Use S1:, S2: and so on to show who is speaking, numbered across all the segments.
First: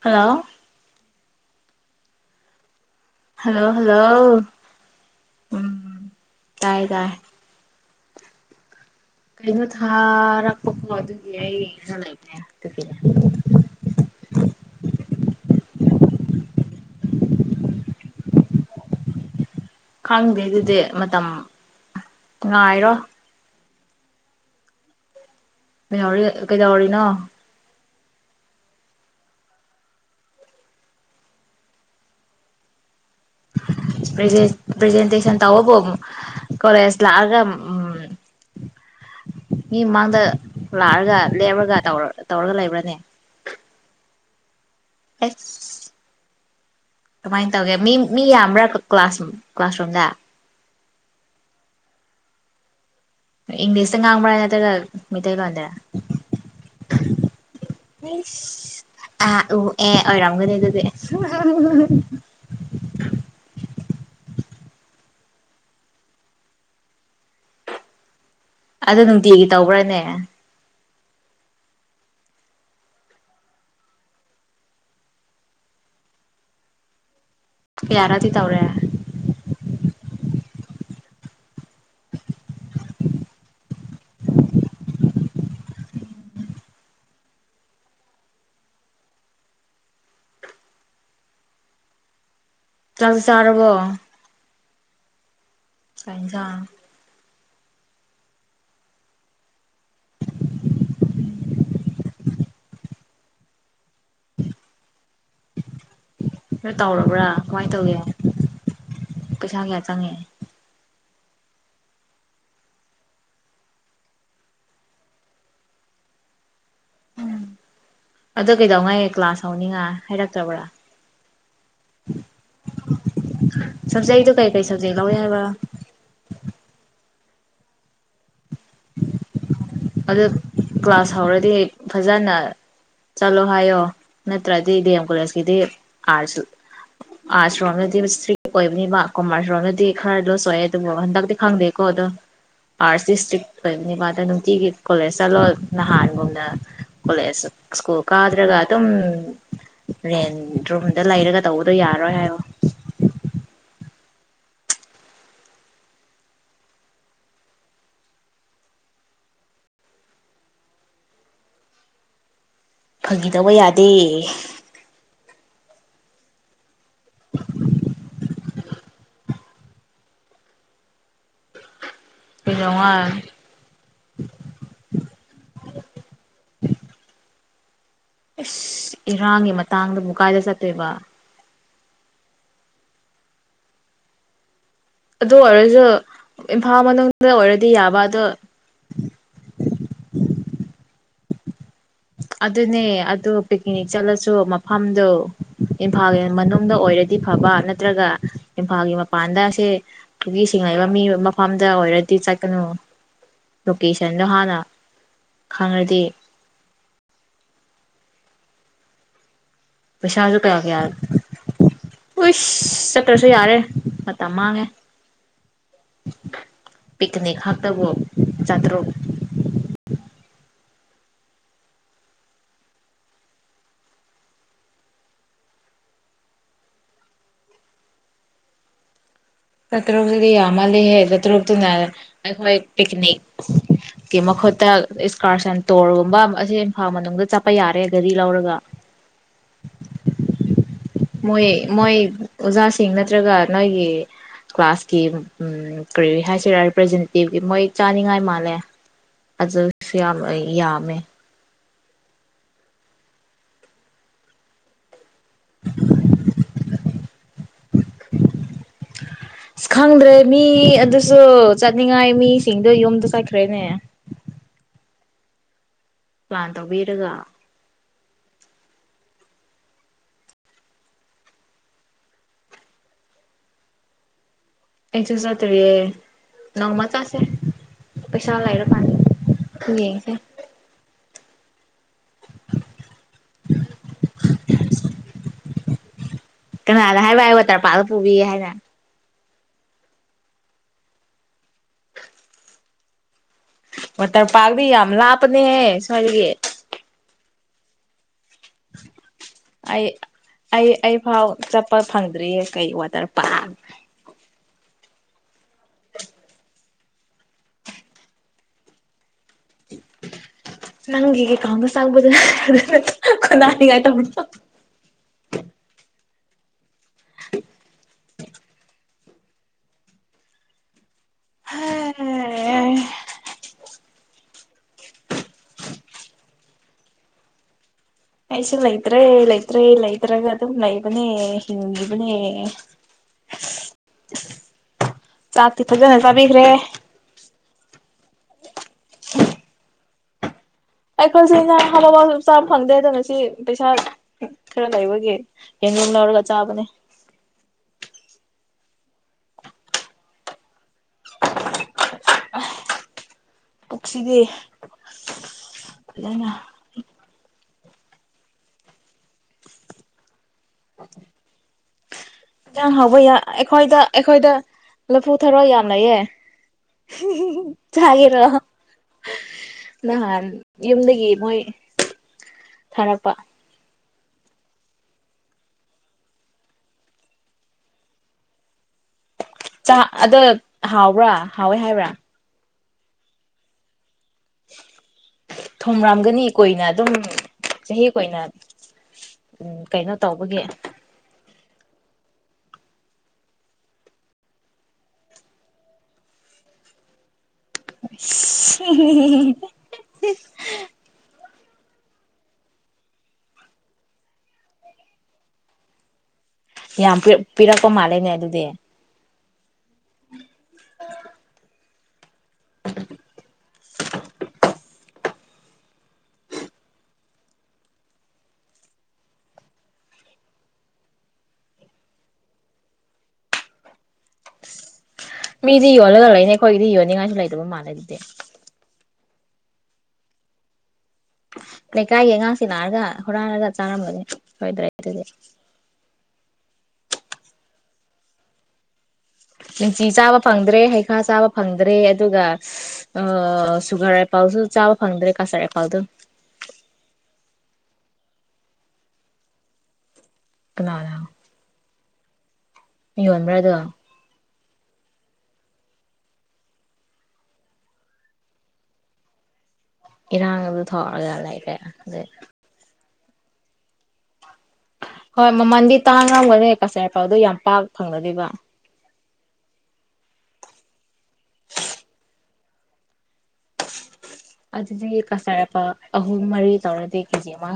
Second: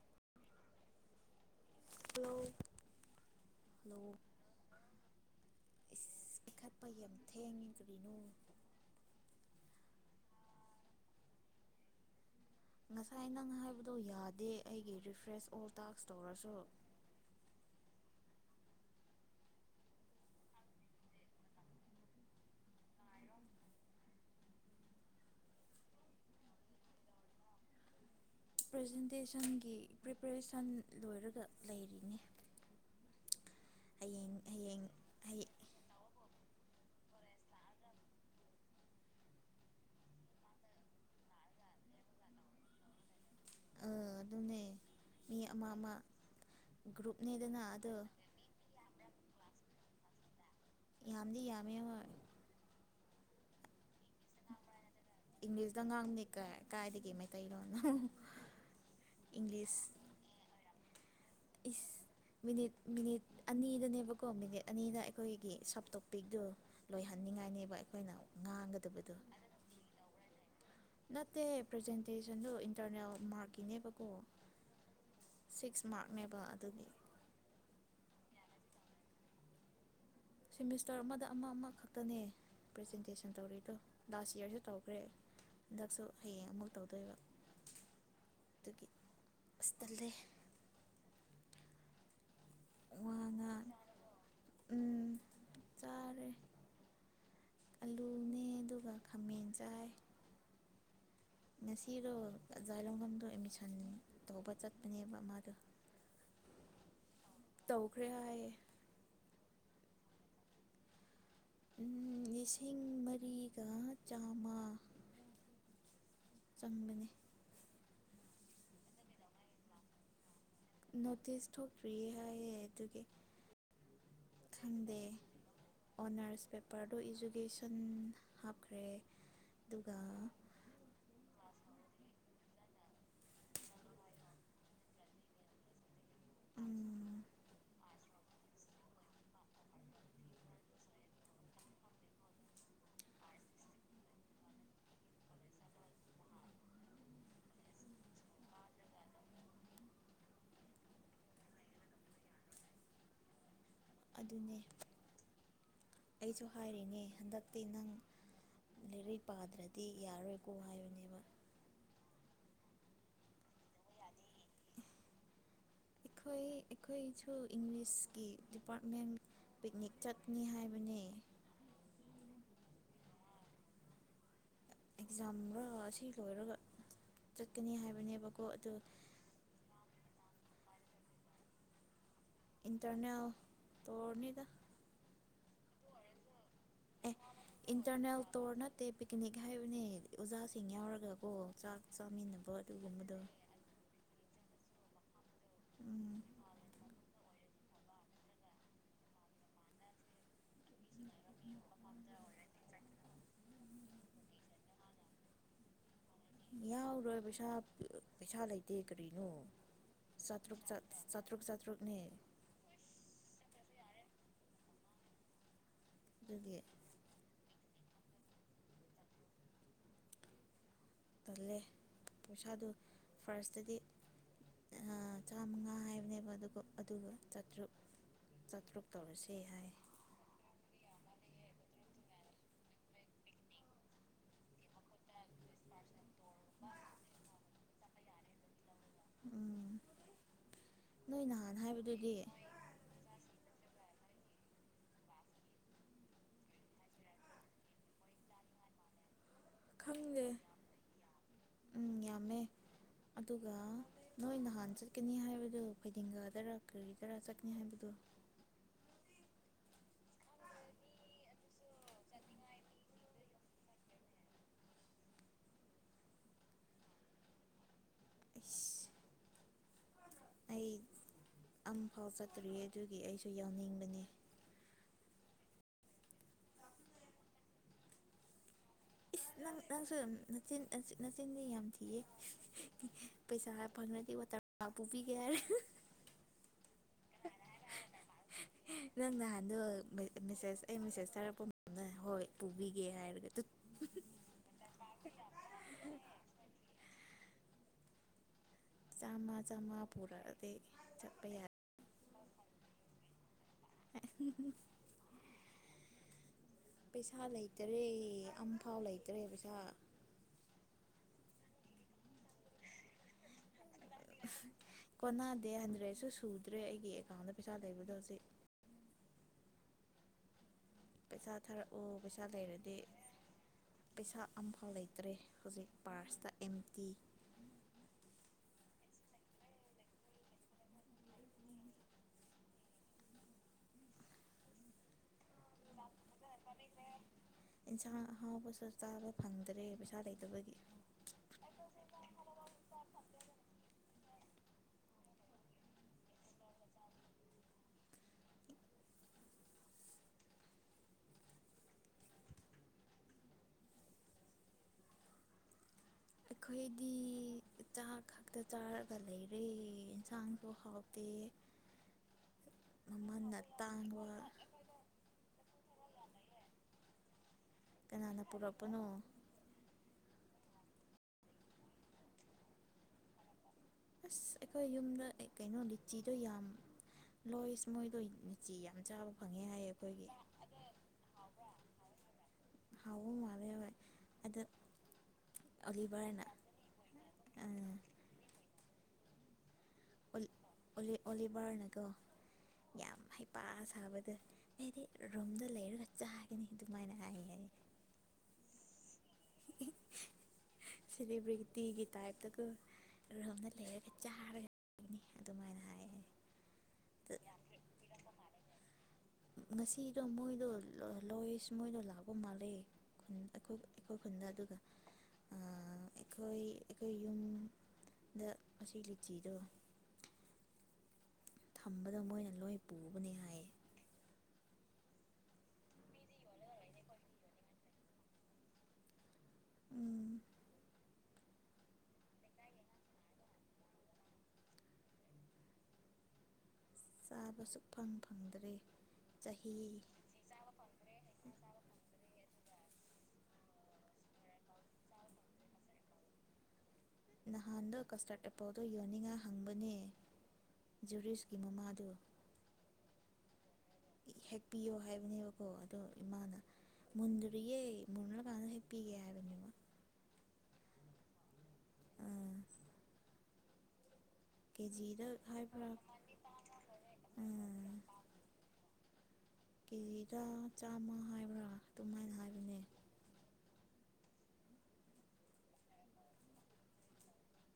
S1: Hello
S2: hello
S1: hello hello ꯎꯝ ꯇꯥꯏ ꯇꯥꯏ
S2: ꯅꯨ
S1: ꯑꯗꯨꯣ ꯊꯥꯔꯛꯄ ꯈꯣ ꯑꯗꯨꯗꯤ ꯑꯩ ꯂꯩꯦ
S2: ꯉꯁꯥꯏ ꯅꯪ ꯍꯥꯏꯕꯗꯣ ꯌꯥꯗꯦ ꯑꯩꯒꯤ ꯔꯤꯐ꯭ꯔꯦꯁ ꯑꯣꯜ ꯇꯥꯛꯁ ꯇꯧꯔꯁꯨ
S1: ꯈꯪꯗꯦ ꯑꯗꯨꯗꯤ ꯃꯇꯝ ꯉꯥꯏꯔꯣ ꯀꯩꯍꯎꯔꯤ ꯀꯩꯗꯧꯔꯤꯅꯣ
S2: ꯄ꯭ꯔꯖꯦꯟꯇꯦꯁꯟꯒꯤ ꯄ꯭ꯔꯤꯄꯔꯦꯁꯟ ꯂꯣꯏꯔꯒ ꯂꯩꯔꯤꯅꯤ
S1: ꯦꯦꯖꯦꯟꯇꯦꯁꯟ
S2: ꯍꯌꯦꯡ
S1: ꯇꯧꯕꯕ ꯀꯂꯦꯖ ꯂꯥꯛꯑꯒ ꯎꯝ ꯃꯤ ꯃꯥꯡꯗ ꯂꯥꯛꯑꯒ ꯂꯦꯞꯔꯒꯧ ꯇꯧꯔꯒ ꯂꯩꯕ꯭ꯔꯅꯦ
S2: ꯑ ꯑꯗꯨ ꯑꯗꯨꯅꯦ ꯃꯤ ꯑꯃ
S1: ꯑꯦꯁ
S2: ꯑꯃ
S1: ꯀꯃꯥꯏꯅ
S2: ꯒ꯭ꯔꯨꯞꯅꯦꯗꯅ
S1: ꯇꯧꯒꯦ ꯃꯤ
S2: ꯑꯗꯣ
S1: ꯃꯤ ꯌꯥꯝꯕ꯭ꯔꯥ ꯀ꯭ꯂꯥꯁ ꯀ꯭ꯂꯥꯁꯔꯨꯝꯗ
S2: ꯌꯥꯝꯗꯤ ꯌꯥꯝꯃꯦ ꯍꯣꯏ
S1: ꯏꯪꯂꯤꯁ ꯉꯥꯡꯕ꯭ꯔꯥ ꯅꯠꯇ꯭ꯔꯒ ꯃꯩꯇꯩꯂꯣꯟꯗꯅ
S2: ꯏꯪꯂꯤꯁꯇ ꯉꯥꯡꯕꯅꯦ ꯀꯥꯏ ꯀꯥꯏꯗꯒꯤ ꯃꯩꯇꯩꯂꯣꯟꯅꯣ
S1: ꯑꯥ ꯎ
S2: ꯏꯪꯂꯤꯁ
S1: ꯑꯦ ꯑꯣꯏꯔꯝꯒꯅꯤ ꯑꯗꯨꯗꯤ꯫
S2: ꯏꯁ ꯃꯤꯅꯤꯠ ꯃꯤꯅꯤꯠ ꯑꯅꯤꯗꯅꯦꯕꯀꯣ ꯃꯤꯅꯤꯠ ꯑꯅꯤꯗ ꯑꯩꯈꯣꯏꯒꯤ ꯁꯕ ꯇꯣꯄꯤꯛꯇꯨ ꯂꯣꯏꯍꯟꯅꯤꯡꯉꯥꯏꯅꯦꯕ ꯑꯩꯈꯣꯏꯅ꯫
S1: ꯑꯗꯨ
S2: ꯉꯥꯡꯒꯗꯕꯗꯣ
S1: ꯅꯨꯡꯇꯤꯒꯤ ꯇꯧꯕ꯭ꯔꯥꯅꯦ?
S2: ꯅꯠꯇꯦ ꯄ꯭ꯔꯖꯦꯟꯇꯦꯁꯟꯗꯨ ꯏꯟꯇꯔꯅꯦꯜ ꯃꯥꯔꯛꯀꯤꯅꯦꯕꯀꯣ ꯁꯤꯛꯁ ꯃꯥꯔꯛꯅꯦꯕ ꯑꯗꯨꯒꯤ
S1: ꯀꯌꯔꯛꯗꯤ ꯇꯧꯔꯦ?
S2: ꯁꯤꯃꯤꯁꯇꯔ ꯑꯃꯗ ꯑꯃ- ꯑꯃ꯫ ꯇꯅꯦ ꯄ꯭ꯔꯖꯦꯟꯇꯦꯁꯟ ꯇꯧꯔꯤꯗꯣ ꯂꯥꯁ ꯌꯤꯌꯥꯔꯁꯨ ꯇꯧꯈ꯭ꯔꯦ ꯍꯟꯗꯛꯁꯨ ꯍꯌꯦꯡ ꯑꯃꯨꯛ ꯇꯧꯗꯣꯏꯕ ꯑꯗꯨꯒꯤ ꯑꯁ ꯇꯜꯂꯦ꯫ ꯋꯥ
S1: ꯆꯥꯛ
S2: ꯉꯥꯡ
S1: ꯆꯥꯔꯕꯣ?
S2: ꯎꯝ꯫
S1: ꯀꯩ
S2: ꯆꯥꯔꯦ
S1: ꯏꯟꯖꯥꯡ
S2: ꯑꯂꯨꯅꯦ ꯑꯗꯨꯒ ꯈꯥꯃꯦꯟ ꯆꯥꯏ ꯉꯁꯤꯗꯣꯖꯥꯏ ꯂꯣꯡꯉꯝꯗꯣ ꯑꯦꯠꯃꯤꯁꯟ ꯇꯧꯕ ꯆꯠꯄꯅꯦꯕ ꯃꯗꯣ
S1: ꯅꯣꯏ ꯇꯧꯔꯕ꯭ꯔꯥ? ꯀꯃꯥꯏ ꯇꯧꯒꯦ ꯄꯩꯁꯥ ꯀꯌꯥ ꯆꯉꯦ?
S2: ꯂꯤꯁꯤꯡ ꯃꯔꯤꯒ ꯆꯥꯝꯃ ꯆꯪ
S1: ꯎꯝ ꯑꯗꯨ ꯀꯩꯗꯧꯉꯩ ꯀ꯭ꯂꯥꯁ ꯍꯧꯅꯤꯡꯉꯥꯏ ꯍꯥꯏꯔꯛ
S2: ꯅꯣꯇꯤꯁ ꯊꯣꯛꯇ꯭ꯔꯤ ꯍꯥꯏꯌꯦ ꯑꯗꯨꯒꯤ
S1: ꯁꯕꯖꯦꯛꯇꯣ ꯀꯩ ꯀꯩ ꯁꯕꯖꯦꯛ
S2: ꯈꯪꯗꯦ
S1: ꯂꯧꯋꯦ ꯍꯥꯏꯕ
S2: ꯑꯣꯅꯔꯁ ꯄꯦꯄꯔꯗꯣ ꯏꯖꯨ ꯀꯦꯁꯟ ꯍꯥꯞꯈ꯭ꯔꯦ ꯑꯗꯨꯒ
S1: ꯑꯗꯨ ꯀ꯭ꯂꯥꯁ ꯍꯧꯔꯗꯤ ꯐꯖꯅ ꯆꯠꯂꯣ ꯍꯥꯏꯌꯣ ꯅꯠꯇ꯭ꯔꯗꯤ ꯗꯤ ꯑꯦꯝ ꯀꯣꯂꯦꯖꯀꯤꯗꯤ ꯑꯥꯔꯠꯁ ꯑꯥꯔꯠꯁ ꯔꯣꯝꯗꯗꯤ ꯏꯁꯇ꯭ꯔꯤꯛ ꯑꯣꯏꯕꯅꯤꯕ ꯀꯣꯃꯔꯁ ꯔꯣꯝꯗꯗꯤ ꯈꯔ ꯂꯣꯁꯨ ꯑꯣꯏꯦ ꯑꯗꯨꯕꯨ ꯍꯟꯗꯛꯇꯤ ꯈꯪꯗꯦꯀꯣ ꯑꯗꯣ ꯑꯥꯔꯠꯁꯇꯤ ꯏꯁꯇ꯭ꯔꯤꯛ ꯊꯣꯏꯕ ꯕꯗ ꯅꯨꯡꯇꯤꯒꯤ ꯀꯣꯂꯦꯖ ꯆꯠꯂꯣ ꯅꯍꯥꯟꯒꯨꯝꯅ ꯀꯣꯂꯦꯖ ꯁ꯭ꯀꯨꯜ ꯀꯥꯗ꯭ꯔꯒ ꯑꯗꯨꯝ ꯔꯦꯟ ꯔꯨꯝꯗ ꯂꯩꯔꯒ ꯇꯧꯕꯗꯣ ꯌꯥꯔꯣꯏ ꯍꯥꯏꯌꯣ꯫
S2: ꯑꯗꯨꯅꯦ ꯑꯩꯁꯨ ꯍꯥꯏꯔꯤꯅꯦ ꯍꯟꯗꯛꯇꯤ ꯅꯪ ꯂꯥꯏꯔꯤꯛ ꯄꯥꯗ꯭ꯔꯗꯤ ꯌꯥꯔꯣꯏꯀꯣ ꯍꯥꯏꯕꯅꯦꯕ꯫
S1: ꯐꯒꯤꯇꯧꯕ ꯌꯥꯗꯦ꯫
S2: ꯑꯩꯈꯣꯏ ꯑꯩꯈꯣꯏꯁꯨ ꯏꯪꯂꯤꯁꯀꯤ ꯗꯤꯄꯥꯔꯠꯃꯦꯟ ꯄꯤꯛꯅꯤꯛ ꯆꯠꯅꯤ ꯍꯥꯏꯕꯅꯤ
S1: ꯀꯩꯗꯧ ꯉꯩ?
S2: ꯑꯦꯛꯖꯥꯝ ꯑꯁꯤ ꯂꯣꯏꯔꯒ ꯆꯠꯀꯅꯤ ꯍꯥꯏꯕ
S1: ꯑꯁ ꯏꯔꯥꯡꯒꯤ ꯃꯇꯥꯡꯗꯕꯨꯨ ꯀꯥꯏꯗ ꯆꯠ ꯇꯣꯏꯕ?
S2: ꯏꯟꯇꯔꯅꯦꯠ ꯇꯧꯔꯅꯤꯗ꯫
S1: ꯑꯗꯨ ꯑꯣꯏꯔꯁꯨ ꯏꯝꯐꯥꯜ
S2: ꯑꯦ
S1: ꯃꯅꯨꯡꯗ ꯑꯣꯏꯔꯗꯤ ꯌꯥꯕ ꯑꯗꯣ
S2: ꯏꯟꯇꯔꯅꯦꯜ ꯇꯣꯔ ꯅꯠꯇꯦ ꯄꯤꯛꯅꯤꯛ ꯍꯥꯏꯕꯅꯦ ꯑꯣꯖꯥꯁꯤꯡ ꯌꯥꯎꯔ ꯒꯀꯣ
S1: ꯑꯗꯨꯅꯦ ꯑꯗꯨ ꯄꯤꯛꯅꯤꯛ ꯆꯂ ꯁꯨ ꯃꯐꯝꯗꯨ
S2: ꯎꯝ
S1: ꯏꯝꯐꯥꯜꯒꯤ ꯃꯅꯨꯡꯗ ꯑꯣꯏꯔꯗꯤ ꯐꯕ ꯅꯠꯇ꯭ꯔꯒ ꯏꯝꯐꯥꯜꯒꯤ ꯃꯄꯥꯟꯗꯁꯦꯒꯤ ꯊꯤꯡꯉꯩꯕ ꯃꯤ ꯃꯐꯝꯗ ꯑꯣꯏꯔꯗꯤ ꯆꯠ ꯀꯩꯅꯣ ꯂꯣꯀꯦꯁꯟꯗꯣ ꯍꯥꯟꯅ ꯈꯪꯉꯗꯤ
S2: ꯌꯥꯎꯔꯣꯏ ꯄꯩꯁꯥ ꯄꯩꯁꯥ ꯂꯩꯇꯦ ꯀꯔꯤꯅꯣ
S1: ꯄꯩꯁꯥꯁꯨ ꯀꯌꯥ
S2: ꯆꯥꯇ꯭ꯔꯨꯛ
S1: ꯀꯌꯥ
S2: ꯆꯥꯇ꯭ꯔꯨꯛ ꯆꯥꯇ꯭ꯔꯨꯛꯅꯦ
S1: ꯍꯣꯏ ꯆꯠꯇ꯭ꯔꯁꯨ ꯌꯥꯔꯦ ꯃꯇꯝ ꯃꯥꯡꯉꯦ
S2: ꯑꯗꯨꯒꯤ
S1: ꯄꯤꯛꯅꯤꯛ ꯍꯥ ꯇꯧꯕ ꯆꯥꯇ꯭ꯔꯨꯛ
S2: ꯇꯜꯂꯦ ꯄꯩꯁꯥꯗꯨ ꯐꯥꯔꯁꯇꯗꯤ ꯆꯥꯝꯃꯉꯥ ꯍꯥꯏꯕꯅꯦꯕ ꯑꯗꯨꯒ ꯑꯗꯨꯒ ꯆꯥꯇ꯭ꯔꯨꯛ ꯆꯥꯇ꯭ꯔꯨꯛ ꯇꯧꯔꯁꯦ ꯍꯥꯏ
S1: ꯆꯥꯇ꯭ꯔꯨꯛꯇꯨꯗꯤ ꯌꯥꯝ ꯃꯥꯜꯂꯤꯍꯦ ꯆꯥꯇ꯭ꯔꯨꯛꯇꯨꯅ ꯑꯩꯈꯣꯏ ꯄꯤꯛꯅꯤꯛꯀꯤ ꯃꯍꯨꯠꯇ ꯏꯁꯀꯥꯔꯁꯟ ꯇꯣꯔꯒꯨꯝꯕ ꯑꯁꯤ ꯏꯝꯐꯥꯜ ꯃꯅꯨꯡꯗ ꯆꯠꯄ ꯌꯥꯔꯦ ꯒꯥꯔꯤ ꯂꯧꯔꯒ
S2: ꯎꯝ ꯅꯣꯏ
S1: ꯃꯣꯏ
S2: ꯅꯍꯥꯟ
S1: ꯃꯣꯏ
S2: ꯍꯥꯏꯕꯗꯨꯗꯤ
S1: ꯑꯣꯖꯥꯁꯤꯡ ꯅꯠꯇ꯭ꯔꯒ ꯅꯣꯏꯒꯤ ꯀ꯭ꯂꯥꯁꯀꯤ ꯎꯝ ꯀꯔꯤ ꯍꯥꯏꯁꯦ ꯔꯦꯄ꯭ꯔꯖꯦꯟꯇꯦꯇꯤꯚꯀꯤ ꯃꯣꯏ ꯆꯥꯅꯤꯡꯉꯥꯏ ꯃꯥꯜꯂꯦ ꯑꯗꯨꯁꯨ ꯌꯥꯝ
S2: ꯈꯪꯗꯦ
S1: ꯌꯥꯝꯃꯦ
S2: ꯎꯝ ꯌꯥꯝꯃꯦ ꯑꯗꯨꯒ ꯅꯣꯏ ꯅꯍꯥꯟ ꯆꯠ ꯆꯠꯀꯅꯤ ꯍꯥꯏꯕꯗꯨ ꯐꯩꯗꯤꯡꯒꯥꯗꯔ ꯀꯔꯤ ꯀꯔꯥ ꯆꯠꯅꯤ ꯍꯥꯏꯕꯗꯣ
S1: ꯑꯁ ꯈꯪꯗ꯭ꯔꯦ ꯃꯤ ꯑꯗꯨꯁꯨ ꯆꯠꯅꯤꯡꯉꯥꯏ ꯃꯤꯁꯤꯡꯗꯣ ꯌꯨꯝꯗ ꯆꯠꯈ꯭ꯔꯦꯅꯦ ꯄ꯭ꯂꯥꯟ ꯇꯧꯕꯤꯔꯒ
S2: ꯏꯁ ꯑꯩ ꯑꯝꯐꯥꯎ ꯆꯠꯇ꯭ꯔꯤꯌꯦ ꯑꯗꯨꯒꯤ ꯑꯩꯁꯨ ꯌꯥꯎꯅꯤꯡꯕꯅꯦ
S1: ꯑꯩꯁꯨ ꯆꯠꯇꯔꯤ ꯅꯣꯡꯃ ꯆꯠꯁꯦ ꯄꯩꯁꯥ ꯂꯔ
S2: ꯅꯪ ꯅꯆꯤꯟ ꯅꯆꯤꯟꯗꯤ ꯌꯥꯝ ꯊꯤ ꯄꯩꯁꯥ ꯐꯪꯉꯗꯤ ꯋꯥꯇꯔ ꯄꯥꯛꯇ ꯄꯨꯕꯤꯒꯦ
S1: ꯀꯅꯥꯅ ꯍꯥꯏꯕ ꯍꯥꯏ ꯋꯥꯇꯔꯄꯥꯥꯛꯇ ꯄꯨꯕꯤꯒꯦ ꯍꯥꯏꯅ
S2: ꯅꯪ ꯅꯍꯥꯟꯗꯣ ꯃꯦꯁꯦꯁ ꯑꯩ ꯃꯦꯁꯦꯖ ꯊꯥꯔꯛꯄ ꯃꯇꯝꯗ ꯍꯣꯏ ꯄꯨꯕꯤꯒꯦ ꯍꯥꯏꯔꯒ
S1: ꯋꯥꯇꯔ ꯄꯥꯛꯗꯤ ꯌꯥꯝ ꯂꯥꯞꯄꯅꯦꯍꯦ ꯁ꯭ꯋꯥꯏꯗꯒꯤ
S2: ꯆꯥꯝꯃ ꯆꯥꯝꯃ
S1: ꯑꯩ
S2: ꯄꯨꯔꯛꯑꯗꯤ
S1: ꯑꯩ ꯑꯩ ꯐꯥꯎ
S2: ꯆꯠꯄ ꯌꯥꯔꯦ
S1: ꯆꯠꯄ ꯐꯪꯗ꯭ꯔꯤꯌꯦ ꯀꯩ ꯋꯥꯇꯔ ꯄꯥꯠ
S2: ꯄꯩꯁꯥ ꯂꯩꯇꯔꯦ ꯑꯃꯐꯥꯎ ꯂꯩꯇꯔꯦ ꯄꯩꯁꯥ
S1: ꯅꯪꯒꯤ ꯑꯦꯀꯥꯎꯟꯗ ꯆꯪꯕꯗꯨ [unintelligible]
S2: ꯀꯣꯟꯅꯗꯦ ꯍꯟꯗ꯭ꯔꯦꯠꯁꯨ ꯁꯨꯗ꯭ꯔꯦ ꯑꯩꯒꯤ ꯑꯦꯀꯥꯎꯟꯗ ꯄꯩꯁꯥ ꯂꯩꯕꯗꯣ ꯍꯧꯖꯤꯛ ꯄꯩꯁꯥ ꯊꯥꯔꯛꯎ ꯄꯩꯁꯥ ꯂꯩꯔꯗꯤ ꯄꯩꯁꯥ ꯑꯝꯐꯥꯎ ꯂꯩꯇ꯭ꯔꯦ ꯍꯧꯖꯤꯛ ꯄꯥꯔꯁꯇ ꯑꯦꯝ ꯇꯤ
S1: ꯑꯩꯁꯨ ꯂꯩꯇ꯭ꯔꯦ ꯂꯩꯇ꯭ꯔꯦ ꯂꯩꯇ꯭ꯔꯒ ꯑꯗꯨꯝ ꯂꯩꯕꯅꯦ ꯍꯤꯡꯈꯤꯕꯅꯦ ꯆꯥꯛꯇꯤ ꯐꯖꯅ ꯆꯥꯕꯤꯈ꯭ꯔꯦ
S2: ꯏꯟꯁꯥꯡ ꯑꯍꯥꯎꯕꯁꯨ ꯆꯥꯕ ꯐꯪꯗ꯭ꯔꯦ ꯄꯩꯁꯥ ꯂꯩꯇꯕꯒꯤ
S1: ꯑꯩꯈꯣꯏꯁꯨ ꯏꯟꯖꯥꯡ ꯑꯍꯥꯎꯕ ꯆꯥꯕ ꯐꯪꯗꯦꯗ ꯄꯩꯁꯥ ꯈꯔ ꯂꯩꯕꯒꯤ ꯌꯦꯟꯒꯨꯝ ꯂꯧꯔꯒ ꯆꯥꯕꯅꯦ ꯄꯨꯛꯁꯤꯗꯤ ꯐꯖꯅ
S2: ꯑꯩꯈꯣꯏꯗꯤ ꯆꯥꯛ ꯈꯛꯇ ꯆꯥꯔ
S1: ꯏꯟꯖꯥꯡ ꯍꯥꯎꯕ ꯌꯥ
S2: ꯃꯃꯜꯅ
S1: ꯑꯩꯈꯣꯏꯗ
S2: ꯇꯥꯡꯕ
S1: ꯑꯩꯈꯣꯏꯗ ꯂꯐꯨ ꯊꯔꯣ ꯌꯥꯝ ꯂꯩꯌꯦ ꯆꯥꯒꯦꯔꯣ
S2: ꯀꯅꯥꯅ
S1: ꯍ
S2: ꯄꯨꯔꯛꯄꯅꯣ
S1: ꯅꯍꯥꯟ ꯌꯨꯝꯗꯒꯤ ꯃꯣꯏ ꯊꯥꯔꯛꯄ
S2: ꯑꯁ ꯑꯩꯈꯣꯏ ꯌꯨꯝꯗ ꯀꯩ ꯀꯩꯅꯣ ꯂꯤꯆꯤꯗꯣ ꯌꯥꯝ ꯂꯣꯏꯁ ꯃꯣꯏꯗꯣ ꯂꯤꯆꯤ ꯌꯥꯝ ꯆꯥꯕ ꯐꯪꯉꯦ ꯍꯥꯏꯌꯦ
S1: ꯆꯥ
S2: ꯑꯩꯈꯣꯏꯒꯤ
S1: ꯑꯗ ꯍꯥꯎꯕ꯭ꯔꯥ ꯍꯥꯎꯋꯦ ꯍꯥꯏꯕ꯭ꯔꯥ
S2: ꯍꯥꯎꯕ ꯃꯥꯜꯂꯦꯕ
S1: ꯊꯨꯝꯔꯝꯒꯅꯤ ꯀꯨꯏꯅ ꯑꯗꯨꯝ ꯆꯍꯤ ꯀꯨꯏꯅ ꯎꯝ ꯀꯩꯅꯣ ꯇꯧꯕꯒꯤ
S2: ꯕꯔꯅꯀꯣ ꯌꯥꯝ ꯍꯩꯄꯥ ꯁꯥꯕꯗ ꯑꯩꯗꯤ ꯔꯨꯝꯗ ꯂꯩꯔꯒ ꯆꯥꯒꯅꯤ ꯑꯗꯨꯃꯥꯏꯅ ꯍꯥꯏ ꯍꯥꯏꯌꯦ
S1: ꯎꯝ ꯁꯤꯁꯁ- ꯎꯝ ꯍꯨꯝ-ꯍꯨꯝ- ꯍꯝ-ꯍꯝ-
S2: ꯑꯦꯕ꯭ꯔꯤꯒꯤꯇꯤꯒꯤ ꯇꯥꯏꯞꯇꯀꯣ ꯔꯨꯝꯗ ꯂꯩꯔꯒ ꯆꯥꯔꯒ ꯂꯩꯅꯤ ꯑꯗꯨꯃꯥꯏꯅ ꯍꯥꯏ ꯍꯥꯏꯌꯦ
S1: ꯌꯥꯝ ꯄꯤꯔꯛ ꯄꯤꯔꯛꯄ ꯃꯥꯜꯂꯦꯅꯦ ꯑꯗꯨꯗꯤ
S2: ꯉꯁꯤꯗꯣ ꯃꯣꯏ ꯂꯣ ꯂꯣ ꯂꯣꯏꯁ ꯃꯣꯏꯗꯣ ꯂꯥꯛ ꯄ ꯃꯥꯜꯂꯦ ꯈꯨꯟꯇ ꯀꯣ ꯑꯩꯈꯣꯏ ꯈꯨꯟꯗ ꯑꯗꯨꯒ ꯑꯑ- ꯑꯩꯈꯣꯏ ꯑꯩꯈꯣꯏ ꯌꯨꯝ ꯗ ꯑꯁꯤ ꯂꯤꯆꯤꯗꯣ ꯊꯝꯕꯗ ꯃꯣꯏꯅ ꯂꯣꯏ ꯄꯨꯕꯅꯤ ꯍꯥꯏꯌꯦ
S1: ꯃꯤꯗꯤ ꯌꯣꯜꯂꯒ ꯂꯩꯔꯦ ꯑꯩꯈꯣꯏꯒꯤꯗꯤ ꯌꯣꯟꯅꯤꯉꯥꯏꯁꯨ ꯂꯩꯇꯕ ꯃꯥꯜꯂꯦ ꯑꯗꯨꯗꯤ
S2: ꯎꯝ
S1: ꯂꯩꯀꯥꯏꯒꯤ ꯑꯉꯥꯡꯁꯤ ꯁꯤꯡꯅꯒ ꯍꯨꯔꯥꯟꯂꯒ ꯆꯥꯔꯝꯒꯅꯤ ꯁꯣꯏꯗ꯭ꯔꯦ ꯑꯗꯨꯗꯤ
S2: ꯆꯥꯕ ꯁꯨꯛꯐꯪ ꯐꯪꯗ꯭ꯔꯦ ꯆꯍꯤ
S1: ꯂꯤꯆꯤ ꯆꯥꯕ ꯐꯪꯗ꯭ꯔꯦ ꯍꯩꯈꯥ ꯆꯥꯕ ꯐꯪꯗ꯭ꯔꯦ ꯑꯗꯨꯒ ꯁꯍꯍ ꯑꯑ ꯁꯨꯒꯔ ꯑꯦꯄꯜ ꯁꯨ ꯆꯥꯕ ꯐꯪꯗ꯭ꯔꯦ ꯀꯁꯇꯔꯗ ꯑꯦꯄꯥꯜꯗꯨ
S2: ꯅꯍꯥꯟꯗꯣ ꯀꯁꯇꯥꯔꯗ ꯑꯦꯄꯜꯗꯣ ꯌꯣꯟꯅꯤꯡꯉꯥꯏ ꯍꯪꯕꯅꯦ
S1: ꯀꯅꯥꯅ
S2: ꯖꯨꯔꯤꯁꯀꯤ ꯃꯃꯥꯗꯨ
S1: ꯌꯣꯟꯕ꯭ꯔꯥꯗꯣ
S2: ꯍꯦꯛꯄꯤꯌꯣ ꯍꯥꯏꯕꯅꯦꯕꯀꯣ ꯑꯗꯣ ꯏꯃꯥꯅ ꯃꯨꯟꯗ꯭ꯔꯤꯌꯦ ꯃꯨꯟꯔꯀꯥꯟꯗ ꯍꯦꯛꯄꯤꯒꯦ ꯍꯥꯏꯕꯅꯦꯕ
S1: ꯏꯔꯥꯡ ꯑꯗꯨ ꯊꯣꯛꯑꯒ ꯂꯩꯔꯦ ꯑꯗꯩ
S2: ꯑꯥ ꯀꯦꯖꯤꯗ
S1: ꯍꯣꯏ
S2: ꯍꯥꯏꯕ꯭ꯔꯥ
S1: ꯃꯃꯜꯗꯤ ꯇꯥꯡꯉꯝꯒꯅꯤ ꯀꯁꯇꯔꯗ ꯑꯦꯄꯜꯗꯨ ꯌꯥꯝ ꯄꯥꯛ
S2: ꯎꯝ
S1: ꯐꯪꯅꯗꯦꯕ
S2: ꯀꯦꯖꯤꯗ ꯆꯥꯝꯃ ꯍꯥꯏ
S1: ꯁꯍ ꯑꯗꯨꯗꯤ ꯀꯁꯇꯔꯗ ꯑꯦꯄꯜ ꯑꯍꯨꯝ ꯃꯔꯤ ꯇꯧꯔꯗꯤ ꯀꯦꯖꯤ ꯑꯃ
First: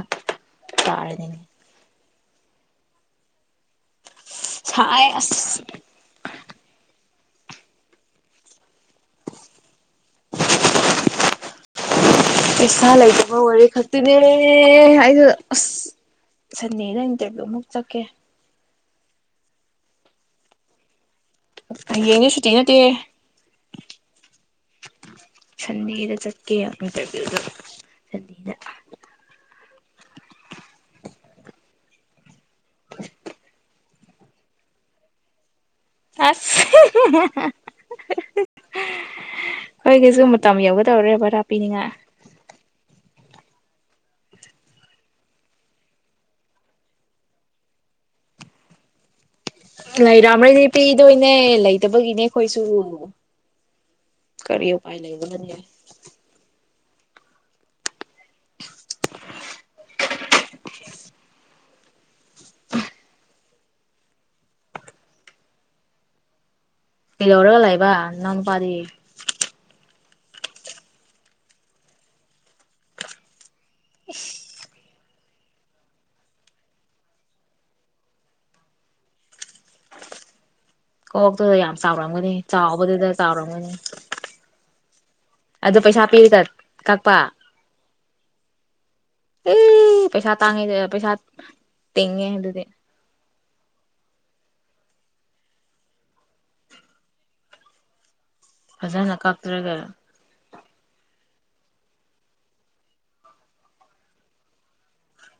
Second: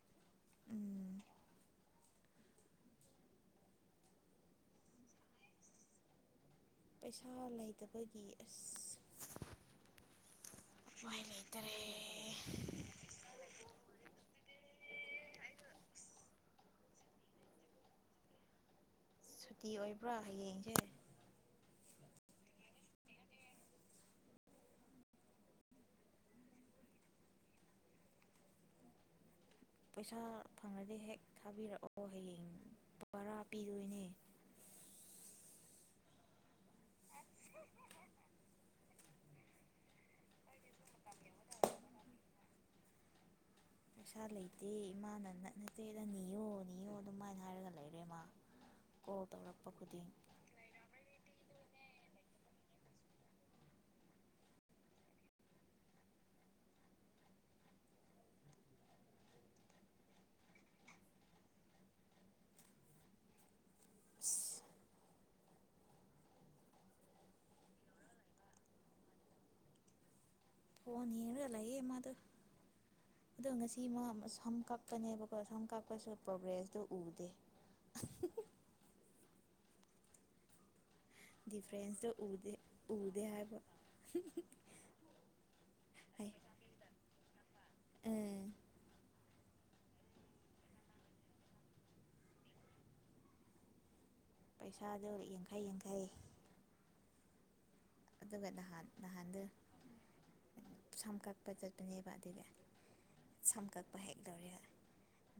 S2: ꯎꯝ
S1: ꯇꯥꯔꯅꯤꯅꯦ ꯁꯥꯏꯁ
S2: ꯄꯩꯁꯥ ꯂꯩꯇꯕꯒꯤ ꯑꯁ ꯎꯄꯥꯏ ꯂꯩꯇꯔꯦ
S1: ꯄꯩꯁꯥ ꯂꯩꯇꯕ ꯋꯥꯔꯤ ꯈꯛꯇꯤꯅꯦ ꯑꯩꯗꯣ ꯑꯁ ꯁꯟꯗꯦꯅ ꯏꯟꯇꯔꯚꯤꯌꯨ ꯑꯃꯨꯛ ꯆꯠꯀꯦ
S2: ꯁꯨꯇꯤ ꯑꯣꯏꯕ꯭ꯔꯥ ꯍꯌꯦꯡꯁꯦ
S1: ꯌꯦꯡꯁ ꯁꯨꯇꯤ ꯅꯠꯇꯦ ꯁꯟꯗꯦꯗ ꯆꯠꯀꯦ ꯏꯟꯇꯔꯚꯤꯌꯨꯗ ꯁꯟꯗꯦꯗ
S2: ꯄꯩꯁꯥ ꯐꯪꯂꯉꯗꯤ ꯍꯦꯛ ꯊꯥꯕꯤꯔꯛꯑꯣ ꯍꯌꯦꯡ ꯕꯔꯥ ꯄꯤꯗꯣꯏꯅꯦ
S1: ꯑꯁ ꯑꯩꯈꯣꯏꯒꯤꯁꯨ ꯃꯇꯝ ꯌꯧꯒꯗꯧꯔꯦ ꯕꯔꯥ ꯄꯤꯅꯤꯡꯉ
S2: ꯄꯩꯁꯥ ꯂꯩꯇꯦ ꯏꯃꯥꯅ ꯅ ꯅꯠꯇꯦꯗ ꯅꯤꯌꯣ ꯅꯤꯌꯣ ꯑꯗꯨꯃꯥꯏꯅ ꯍꯥꯏꯔꯒ ꯂꯩꯔꯦꯃ ꯀ
S1: ꯔꯝꯂꯤ ꯂꯤꯄꯤ ꯏꯗꯨ ꯏꯅꯦꯦ ꯏꯂ ꯠꯇꯕꯒꯤꯅꯦ ꯑꯩꯈꯣꯏꯁꯨ ꯀꯔꯤ ꯎꯄꯥꯏ ꯂꯩꯕꯅꯤ [inaudible]
S2: ꯑꯁ
S1: ꯏ ꯂꯧ ꯂꯧꯔꯒ ꯂꯩꯏꯕ ꯅꯪꯄꯥꯔꯤ
S2: ꯐꯅꯤ ꯌꯦꯔꯂꯑꯃ ꯑꯗꯨ ꯑꯗꯣ ꯉꯁꯤ ꯃꯉ ꯁꯝꯀꯞ ꯀꯛꯀꯅꯦꯕꯀꯣ ꯁꯣꯝ ꯀꯥꯞꯄꯁꯨ ꯄ꯭ꯔꯣꯒ꯭ꯔꯦꯁꯇꯣ ꯎꯗꯦ
S1: ꯀꯣꯛꯇꯨꯗ ꯌꯥꯝ
S2: ꯗꯤꯐ꯭ꯔꯦꯟꯁꯇꯣ
S1: ꯆꯥꯎꯔꯝꯒꯅꯤ
S2: ꯎꯗꯦ
S1: ꯆꯥꯎꯕꯗꯨꯗ
S2: ꯎꯗꯦ ꯍꯥꯏꯕ
S1: ꯆꯥꯎꯔꯝꯒꯅꯤ ꯑꯗꯨꯣ ꯄꯩꯁꯥ
S2: ꯍꯥꯏ
S1: ꯄꯤꯔꯤꯒ ꯀꯛꯄ
S2: ꯎꯝ
S1: ꯑꯦ ꯄꯩꯁꯥ ꯇꯥꯡꯉꯤ ꯄꯩꯁꯥ ꯇꯤꯡꯉꯦ ꯑꯗꯨꯗꯤ
S2: ꯄꯩꯁꯥꯗꯣ ꯌꯥꯡꯈꯩ ꯌꯥꯡꯈꯩ ꯑꯗꯨꯒ ꯅꯍꯥꯟ
S1: ꯐꯖꯅ
S2: ꯅꯍꯥꯟꯗꯣ
S1: ꯀꯞꯆ꯭ꯔꯒ
S2: ꯁꯝ ꯀꯛꯄ ꯆꯠꯄꯅꯦꯕ ꯑꯗꯨꯗꯤ ꯁꯝ ꯀꯛꯄ ꯍꯦꯛ ꯂꯧꯔꯦ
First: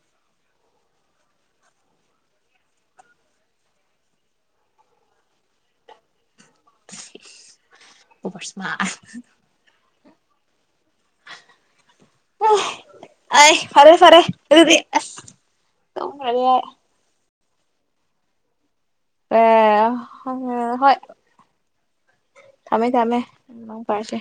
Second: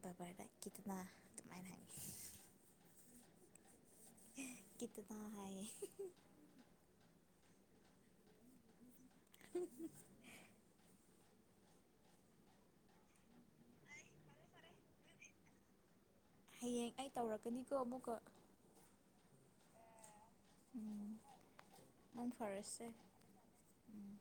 S2: ꯕꯕꯔꯗ ꯀꯈꯤꯗꯅ ꯑꯗꯨꯃꯥꯏꯅ ꯍꯥꯏꯪꯉꯤ ꯀꯇꯗ ꯍꯥꯏꯌꯦ
S1: ꯑꯣ ꯁꯃ
S2: [inaudible]
S1: ꯑ ꯐꯔꯦ ꯐꯔꯦꯗꯤ ꯃꯔ
S2: ꯅꯤ ꯀꯃ ꯀ
S1: ꯑ ꯑ ꯍꯣꯏ
S2: ꯃꯪ ꯐꯔꯁꯦ
S1: ꯊꯃꯦ ꯊꯃꯦ ꯃꯥ
S2: ꯎꯝ
S1: ꯐꯔꯁꯦ